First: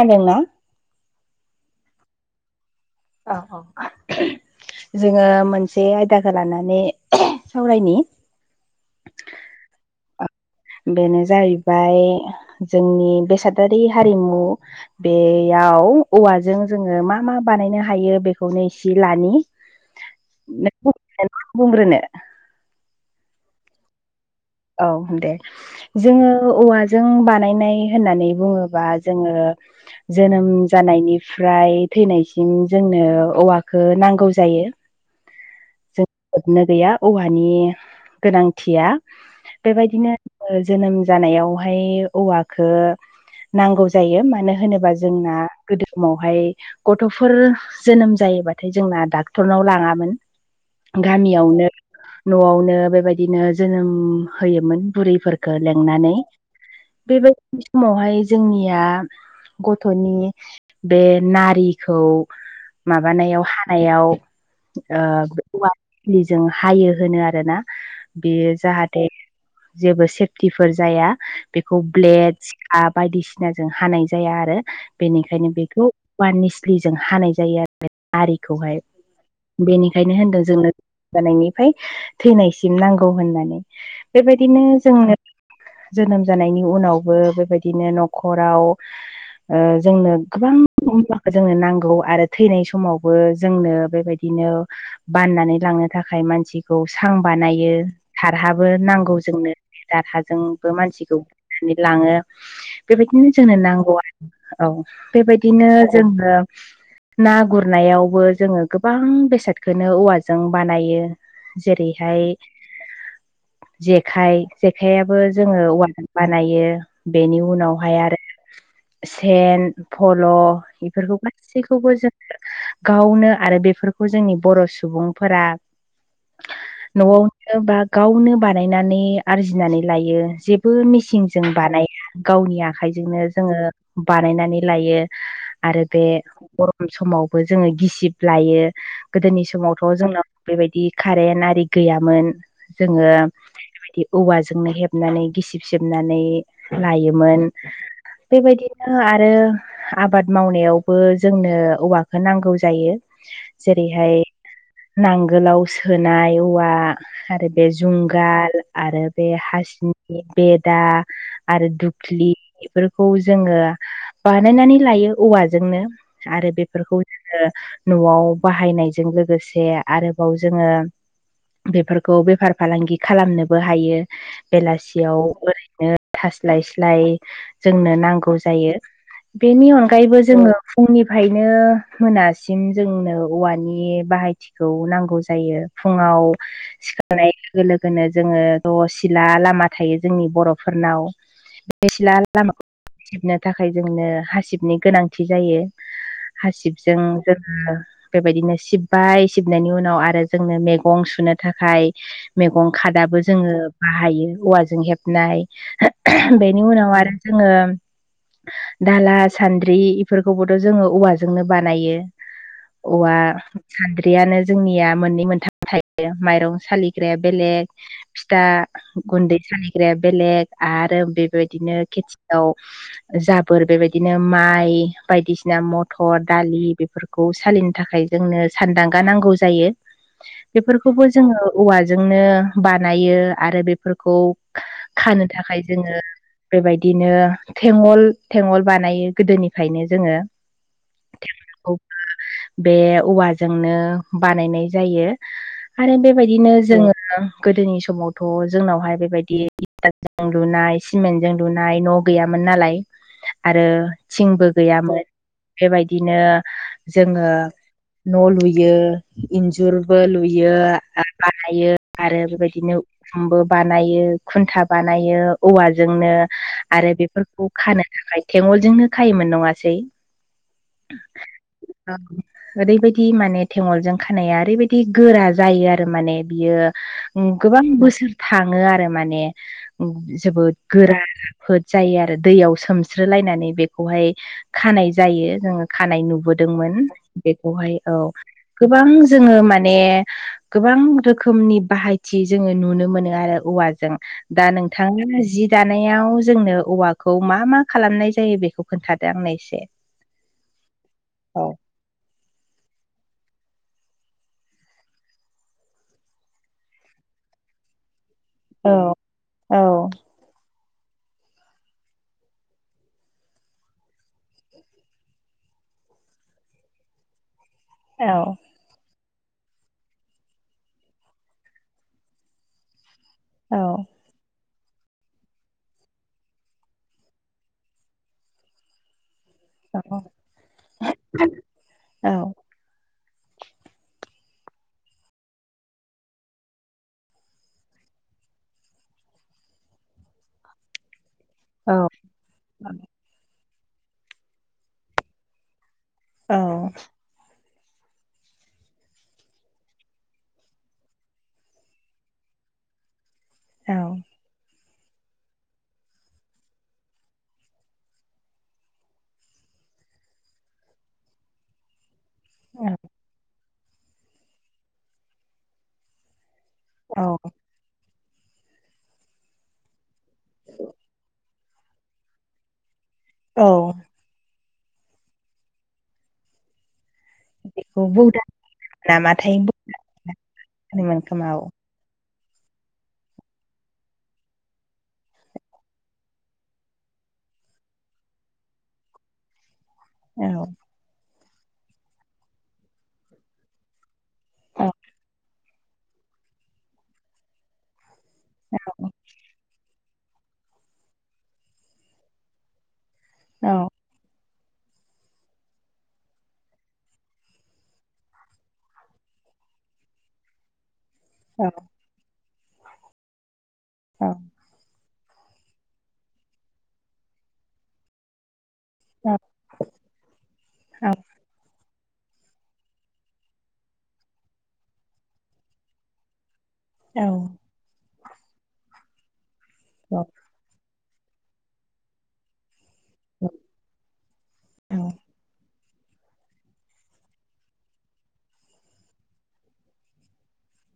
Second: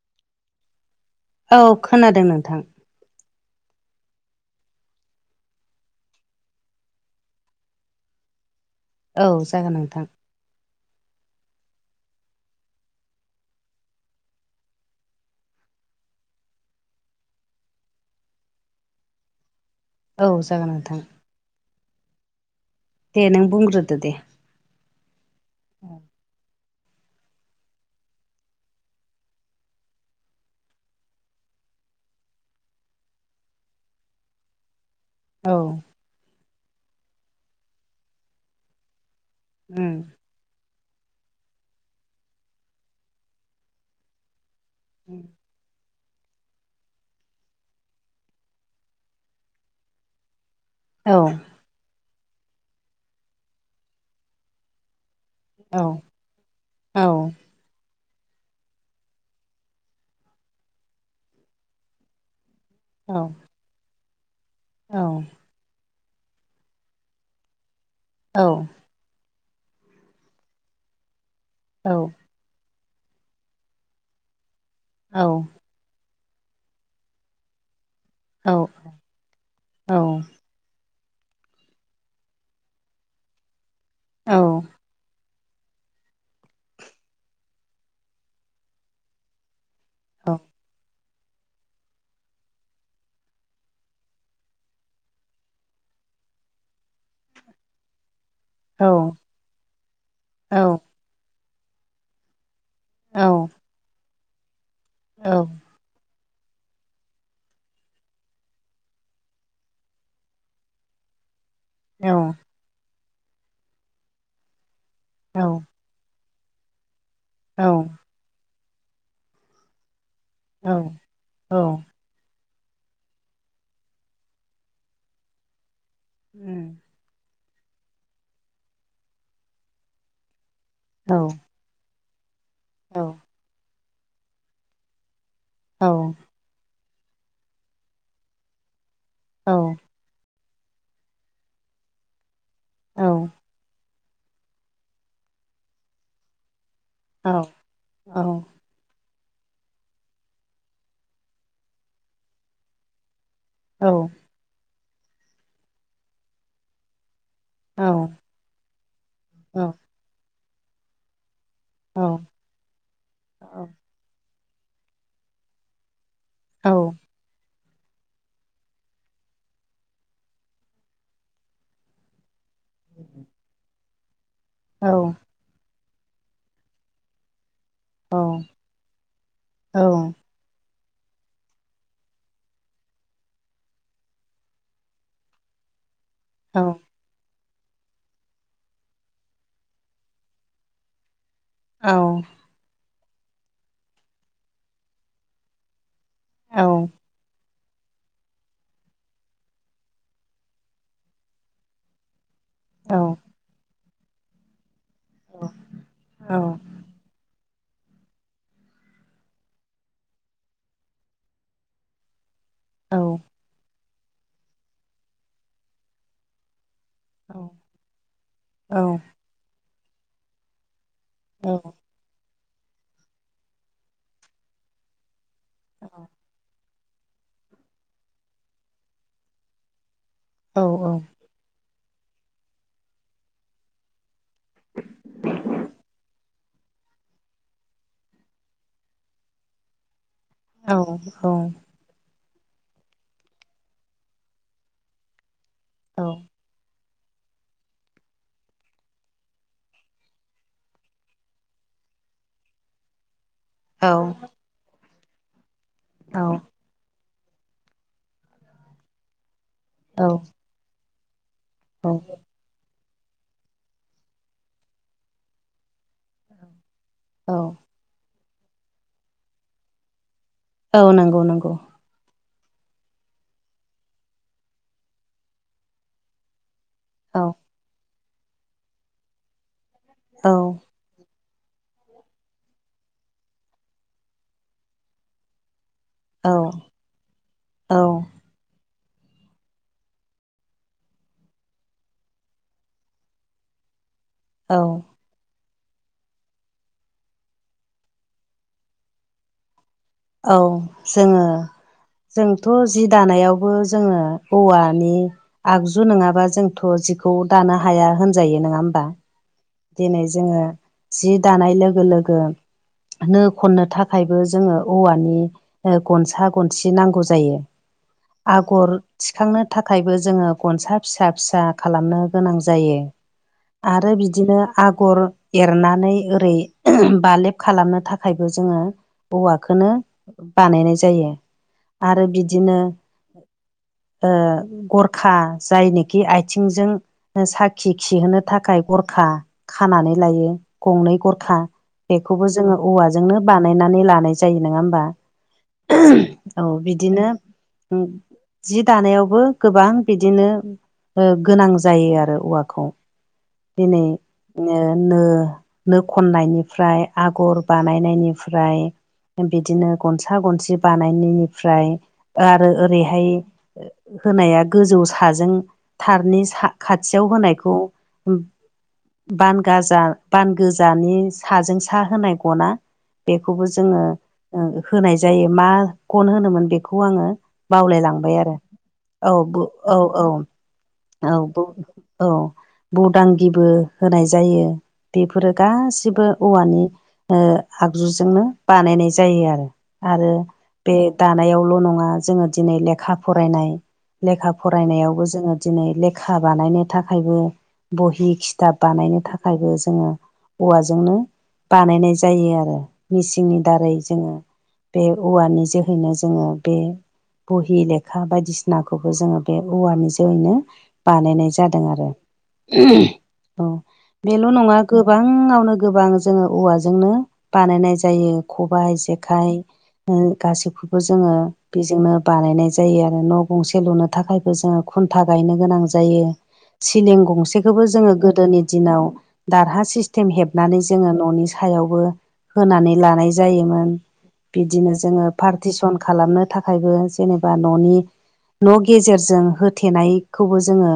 खोनादोंना औ खोनादों नोंथां औ-औ जोङो मोनसे आयदाखौ लानानै सावरायनि औ जागोन नोंथां बेनो जाहैबाय जोंनि बेसादारि हारिमु बेयाव औवाजों जोङो मा मा बानायनो हायो बेखौनो इसे लनि [inaudible] औ जागोन नोंथां बुंग्रोनो दे नों बुंग्रोदो दे औ दे जोङो औवाजों बानायनाय होननानै बुङोबा जोङो जोनोम जानायनिफ्राय थैजासिम जोंनो औवाखौ नांगौ जायो [inaudible] [inaudible] औ जोबनो गैया औवानि गोनांथिया उम बेबायदिनो जोनोम जानायावहाय औवखौ नांगौ जायो मानो होनोबा जोंना गोदो समावहाय गथ'फोर जोनोम जायोबाथाय जोंना डाक्टरनाव लाङामोन औ गामियावनो न'आवनो बेबायदिनो जोनोम होयोमोन बुरैफोर खो औ लिंनानै औ बेबायदि समावहाय जोंनिया गथ'नि बे नारिखौ औ माबानायाव हानायाव ओ औ औवाजों खिलिजों हायो होनो आरोना औ बेयो जाहाथे नथाय जेबो सेफटिफोर जाया बेखौ ब्लेड हा बायदिसिनाजों हानाय जाया आरो औ बेनिखायनो बेखौ वान निस्लिजों हानाय जायो आरो औ नारिखौहाय औ बेनिखायनो होनदों जोंनो जानायनिफ्राय थैनायसिम नांगौ होननानै औ बेबायदिनो जोंनो जोनोम जानायनि उनावबो बेबायदिनो न'खराव जोंनो गोबां जोंनो नांगौ आरो थैनाय समावबो जोंनो बेबायदिनो बाननानै लांनो थाखाय मानसिखौ सां बानायो थारहाबो औ औ नांगौ उम जोंनो दहाजोंबो औ मानसिखौ बनानै लाङो औ बेबायदिनो औ जोंनो नांगौ आरो औ औ बेबायदिनो जोङो ना गुरनायावबो जोङो गोबां बेसादखौनो औवाजों बानायो औ जेरैहाय जेखाइ जेखाइयाबो जोङो औवाजों बानायो बेनि उनावहाय औ आरो सेन फल' बेफोरखौ औ गासैखौबो जों गावनो आरो बेफोरखौ जोंनि बर' सुबुंफोरा उम न'आवनो बा गावनो बानायनानै आरजिनानै लायो जे बो मेसिनजों बानाया गावनि आखाइजोंनो जोङो बानायनानै लायो आरो बे गरम समावबो जोङो गिसिब लायो गोदोनि समावथ' जोंनो बेबायदि कारेन्ट आरि गैयामोन जोङो बेबायदि औवाजोंनो हेबनानै गिसिब सिबनानै लायोमोन औ बेबायदिनो आरो आबाद मावनायावबो जोंनो औवाखौ नांगौ जायो जेरैहाय नांगोलाव सोनाय औवा आरो बे जुंगाल आरो बे हासिनि बेदा आरो दुख्लि बेफोरखौ जोङो बानायनानै लायो औवाजोंनो आरो बेफोरखौ जोङो न'आव बाहायनायजों लोगोसे आरोबाव जोङो बेफोरखौ बेफार फालांगि खालामनोबो हायो बेलासियाव ओरैनो थास्लाय स्लाय जोंनो नांगौ जायो बेनि औ अनगायैबो जोङो फुंनिफ्रायनो मोनासिम जोंनो औवानि बाहायथि खौ नांगौ जायो फुङाव औ लोगो लोगोनो जोङो सिला लामा थायो जोंनि बर'फोरनाव औ बे सिथला लामाखौ हा सिबनो थाखाय जोंनो हासिबनि गोनांथि जायो हासिब जों बेबायदिनो सिबबाय सिबनायनि उनाव आरो जोंनो मैगं सुनो थाखाय मैगं खादाबो जोङो बाहायो औवाजों हेबनाय बेनि उनाव आरो जोङो दाला सान्द्रि बेफोरखौबोथ' जोङो औवाजोंनो बानायो औवा सान्द्रियानो जोंनिया मोननै मोनथाम थायो माइरं सालि सालिग्राया बेलेग फिथा गुन्दै सालिग्राया बेलेग आरो बे बेबायदिनो खेथियाव जाबोर बेबायदिनो माइ बायदिसिना बिना मथर दालि बेफोरखौ सालिनो थाखाय जोंनो सानदांगा नांगौ जायो बेफोरखौबो जोङो औवाजोंनो बानायो आरो बेफोरखौ खानो थाखाय जोङो बेबायदिनो थेंगल थेंगल बानायो गोदोनिफ्रायनो जोङो औ औ बे औवाजोंनो बानायनाय जायो आरो बे बिदिनो जोङो गोदोनि समावथ' जोंनावहाय बेबायदिजों लुनाय सिमेन्ट जों लुनाय न' गैयामोन नालाय आरो औ थिंबो गैयामोन बेबायदिनो जोङो न' लुयो इन्जुरबो लुयो बानायो औ आरो बेबायदिनो उखमबो बानायो खुन्था बानायो औवाजोंनो आरो बेफोरखौ औ खानो थाखाय थेंगलजोंनो खायोमोन नङासै औ नंगौ नंगौ ओरैबायदि माने थेंगलजों खानाया ओरैबायदि गोरा जायो आरो माने बियो औ गोबां बोसोर थाङो आरो माने औ जोबोद गोरा राफोद जायो आरो दैयाव सोमस्र लायनानै बेखौहाय खानाय जायो जोङो खानाय औ नुबोदोंमोन बेखौहाय औ गोबां जोङो माने गोबां रोखोमनि बाहायथि जोङो नुनो मोनो आरो औवाजों दा नोंथाङा जि जानायाव जोंनो औवाखौ मा मा खालामनाय जायो बेखौ खोन्थादो आंनो एसे औ जोङो औ जोंथ' जि दानायावबो जोङो औवानि आगजु नङाबा जोंथ' जिखौ दानो हाया होनजायो नङा होमबा औ औ दिनै जोङो जि दानाय लोगो लोगो नो खननो थाखायबो जोङो औवानि गनसा गनसि नांगौ जायो आगर थिखांनो थाखायबो जोङो गनसा फिसा फिसा खालामनो गोनां जायो आरो बिदि बिदिनो आगर एरनानै ओरै बालेब खालामनो थाखायबो जोङो औवखोनो बानायनाय जायो आरो औ-औ-औ-औ-औ-औ-औ-औ बिदिनो ओ गरखा जायनिखि आथिंजों साखि खिहोनो थाखाय गर खा खानानै लायो गंनै गरखा बेखौबो जोङो औवाजोंनो बानायनानै लानाय जायो नङा होमबा औ बिदिनो जि दानायावबो गोबां बिदिनो गोनां जायो आरो औवाखौ दिनै नो नो खननायनिफ्राय आगर बानायनायनिफ्राय बिदिनो गनसा गनसि बानायनायनिफ्राय आरो ओरैहाय होनाया गोजौ साजों थारनि सा खाथियाव होनायखौ बान गाजा बान गोजानि साजों साहा होनाय गना बेखौबो जोङो होनाय जायो मा गन होनोमोन बेखौ आङो बेखौ बावलायलांबाय बौदा आरो नामाथाय औ-औ-औ-औ होनोमोन खोमा औ औ बौदां गिबो होनाय जायो बेफोरो गासिबो औवानि आगजुजोंनो बानायनाय जायो आरो आरो बे दानायावल' नङा जोङो दिनै लेखा फरायनाय लेखा फरायनायावबो जोङो दिनै लेखा बानायनो थाखायबो बहि खिथाब बानायनो थाखायबो जोङो औवाजोंनो बानायनाय जायो आरो मिेसिंनि दारै जोङो बे औवानि जोहैनो जोङो बे बहि लेखा बायदिसिनाखौबो जोङो बे औवानि जोहैनो बानायनाय जादों आरो औ बेल' नङा गोबाङावनो गोबां जोङो औवाजोंनो बानायनाय जायो खबाइ जेखाइ गासैखौबो औ-औ-औ-औ-औ-औ-औ-औ-औ-औ-औ-औ जोङो बेजोंनो बानायनाय जायो आरो न' गंसे लुनो थाखायबो जोङो खुन्था गायनो गोनां जायो सिलिं गंसेखौबो जोङो गोदोनि दिनाव दारहा सिस्टेम हेब नानै जोङो न'नि सायावबो होनानै लानाय जायोमोन बिदिनो जोङो पार्टिसन खालामनो थाखायबो जेनेबा न'नि न' गेजेरजों होथेनायखौबो जोङो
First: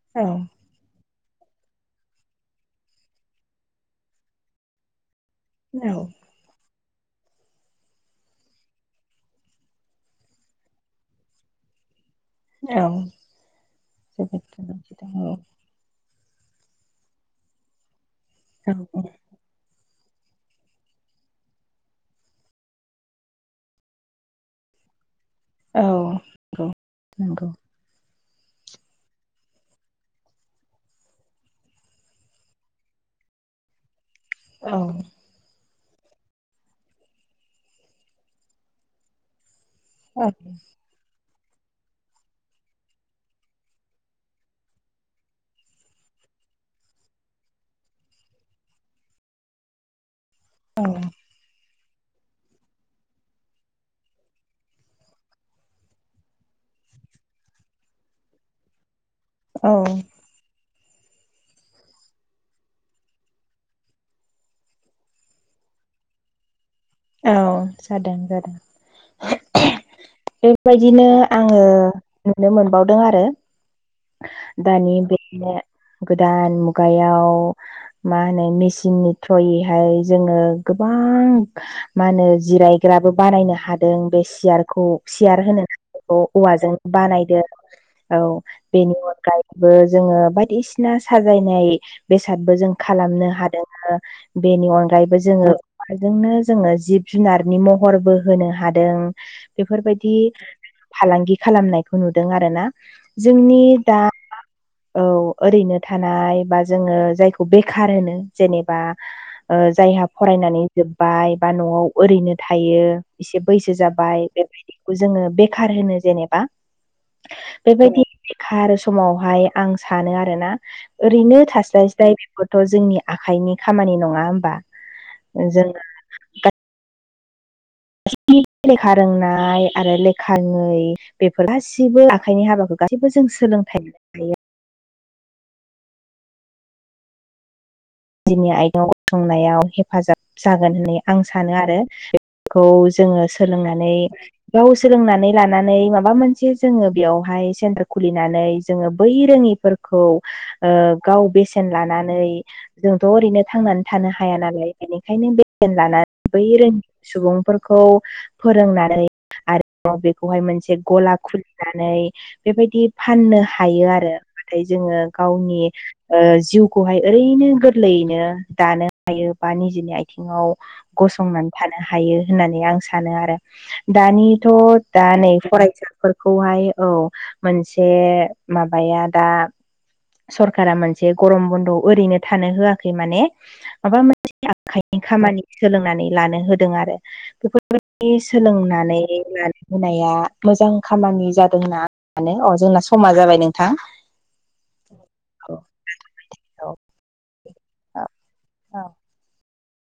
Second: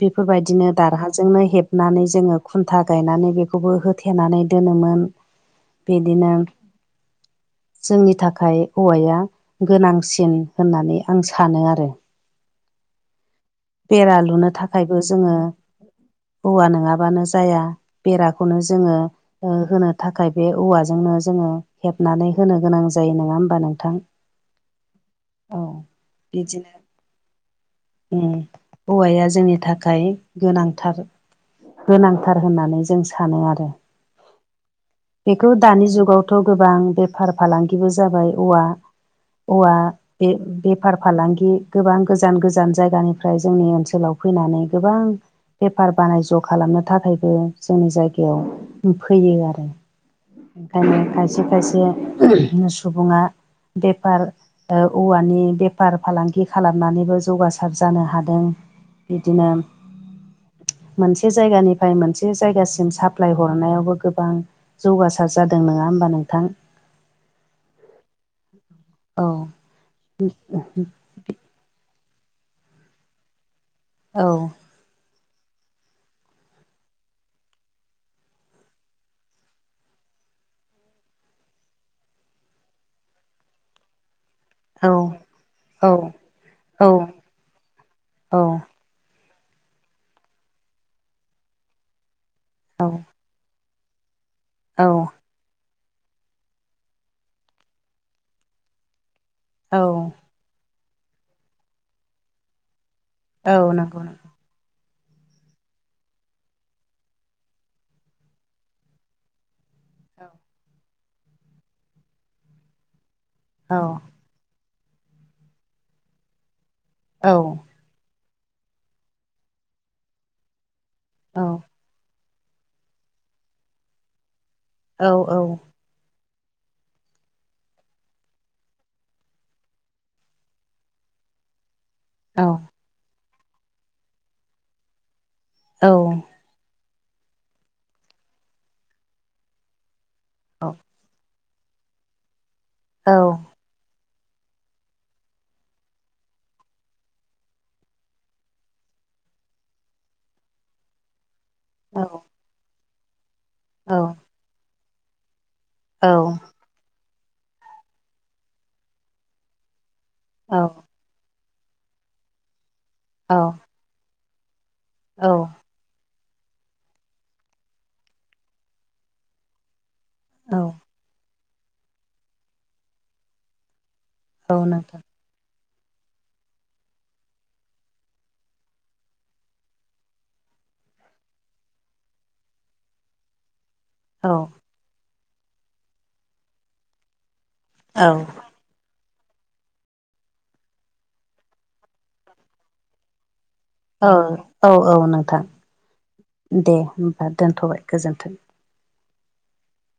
बेफोरबायदिनो दारहाजोंनो हेब हनानै जोङो खुन्था गायनानै बेखौबो होथेनानै दोनोमोन बेदिनो [inaudible] जोंनि थाखाय औवाया गोनांसिन होननानै आं सानो आरो बेरा लुनो थाखायबो औ-औ-औ-औ जोङो हौवा नङाबानो जाया बेराखौनो जोङो होनो थाखाय बे औवाजोंनो जोङो हेबनानै होनो गोनां जायो नङा होमबा नोंथां [inaudible] औ बिदिनो नंगौ औवाया जोंनि थाखाय गोनांथार गोनांथार होननानै जों सानो आरो औ बेखौ दानि जुगावथ' गोबां बेफार फालांगिबो जाबाय औवा औवा बे बे बेफार फालांगि गोबां गोजान गोजान जायगानिफ्राय जोंनि ओनसोलाव फैनानै गोबां बेफार बानिज्य खालामनो थाखायबो जोंनि जायगायाव फैयो आरो ओंखायनो खायसे खायसे सुबुङा बेफार दा औवानि बेफार फालांगि खालामनानैबो जौगासार जानो हादों बिदिनो मोनसे जायगानिफ्राय मोनसे जायगासिम साप्लाय हरनायावबो गोबां जौगासार जादों नङा होमबा नोंथां औ जादों जादों औ बेबायदिनो आङो नुनो मोनबावदों आरो औ दानि बे गोदान मुगायाव मा होनो मेसिननि थ्रयैहाय जोङो गोबां मा होनो जिरायग्राबो बानायनो हादों बे सियार खौ औ सियार होनो औ औवाजों औ बानायदों औ बेनि अनगायैबो जोङो बायदिसिना साजायनाय बेसादबो जों खालामनो हादों। बेनि औ अनगायैबो जोङो अमाजोंनो जोङो जिब जुनारनि महरबो होनो हादों औ बेफोरबायदि फालांगि खालामनायखौ नुदों आरोना औ जोंनि दा नंगौ औ ओरैनो थानाय बा जोङो जायखौ बेखार होनो जेनेबा जायहा नंगौ फरायनानै जोब्बाय बा न'आव ओरैनो थायो इसे बैसो औ जाबाय बेबायदि जोङो बेखार होनो जेनेबा औ बेबायदि बेखार समावहाय आं सानो आरोना औ ओरैनो थास्लाय स्लाय खौथ' जोंनि आखाइनि खामानि नङा होमबा औ औ जोङो लेखा रोंनाय आरो लेखा रोङै बेफोर गासैबो औ आखाइनि हाबाखौ गासैबो जों सोलोंथाइ लायो औ दिनि आथिंआव गसंनायाव हेफाजाब जागोन होननानै आं सानो आरो खौ जोङो सोलोंनानै गाव सोलोंनानै लानानै माबा मोनसे जोङो बेयावहाय सेन्टार खुलिनानै जोङो बै रोङिफोर गाव बेसे जोथोन जोंथ' ओरैनो थांनानै थानो हाया नालाय बेनो औ बै रोंड़ै सुबुंफोरखौ फोरोंनानै आरो बेखौहाय मोनसे गला खुलिनानै बेबायदि फाननो हायो आरो नाथाय जोङो औ गावनि जिउखौहाय ओरैनो गोरलैनो दानो हायो बा निजेनि आथिङाव औ गसंनानै थानो हायो होननानै आं सानो आरो दानि औ थ' नोंथां दा नै फरायसा फोरखौहाय औ मोनसे माबाया दा सरखारा मोनसे गरम बन्द' ओरैनो थानो होआखै माने मा मोन औ आखाइनि खामानि सोलोंनानै लानो होदों आरो बेफोर औ सोलोंनानै लानो होनाया मोजां खामानि जादोंना मानो अ जोंना समा जाबाय नोंथां औ औ औ नोंथां औ औ दे होमबा दोनथ'बाय गोजोन्थों औ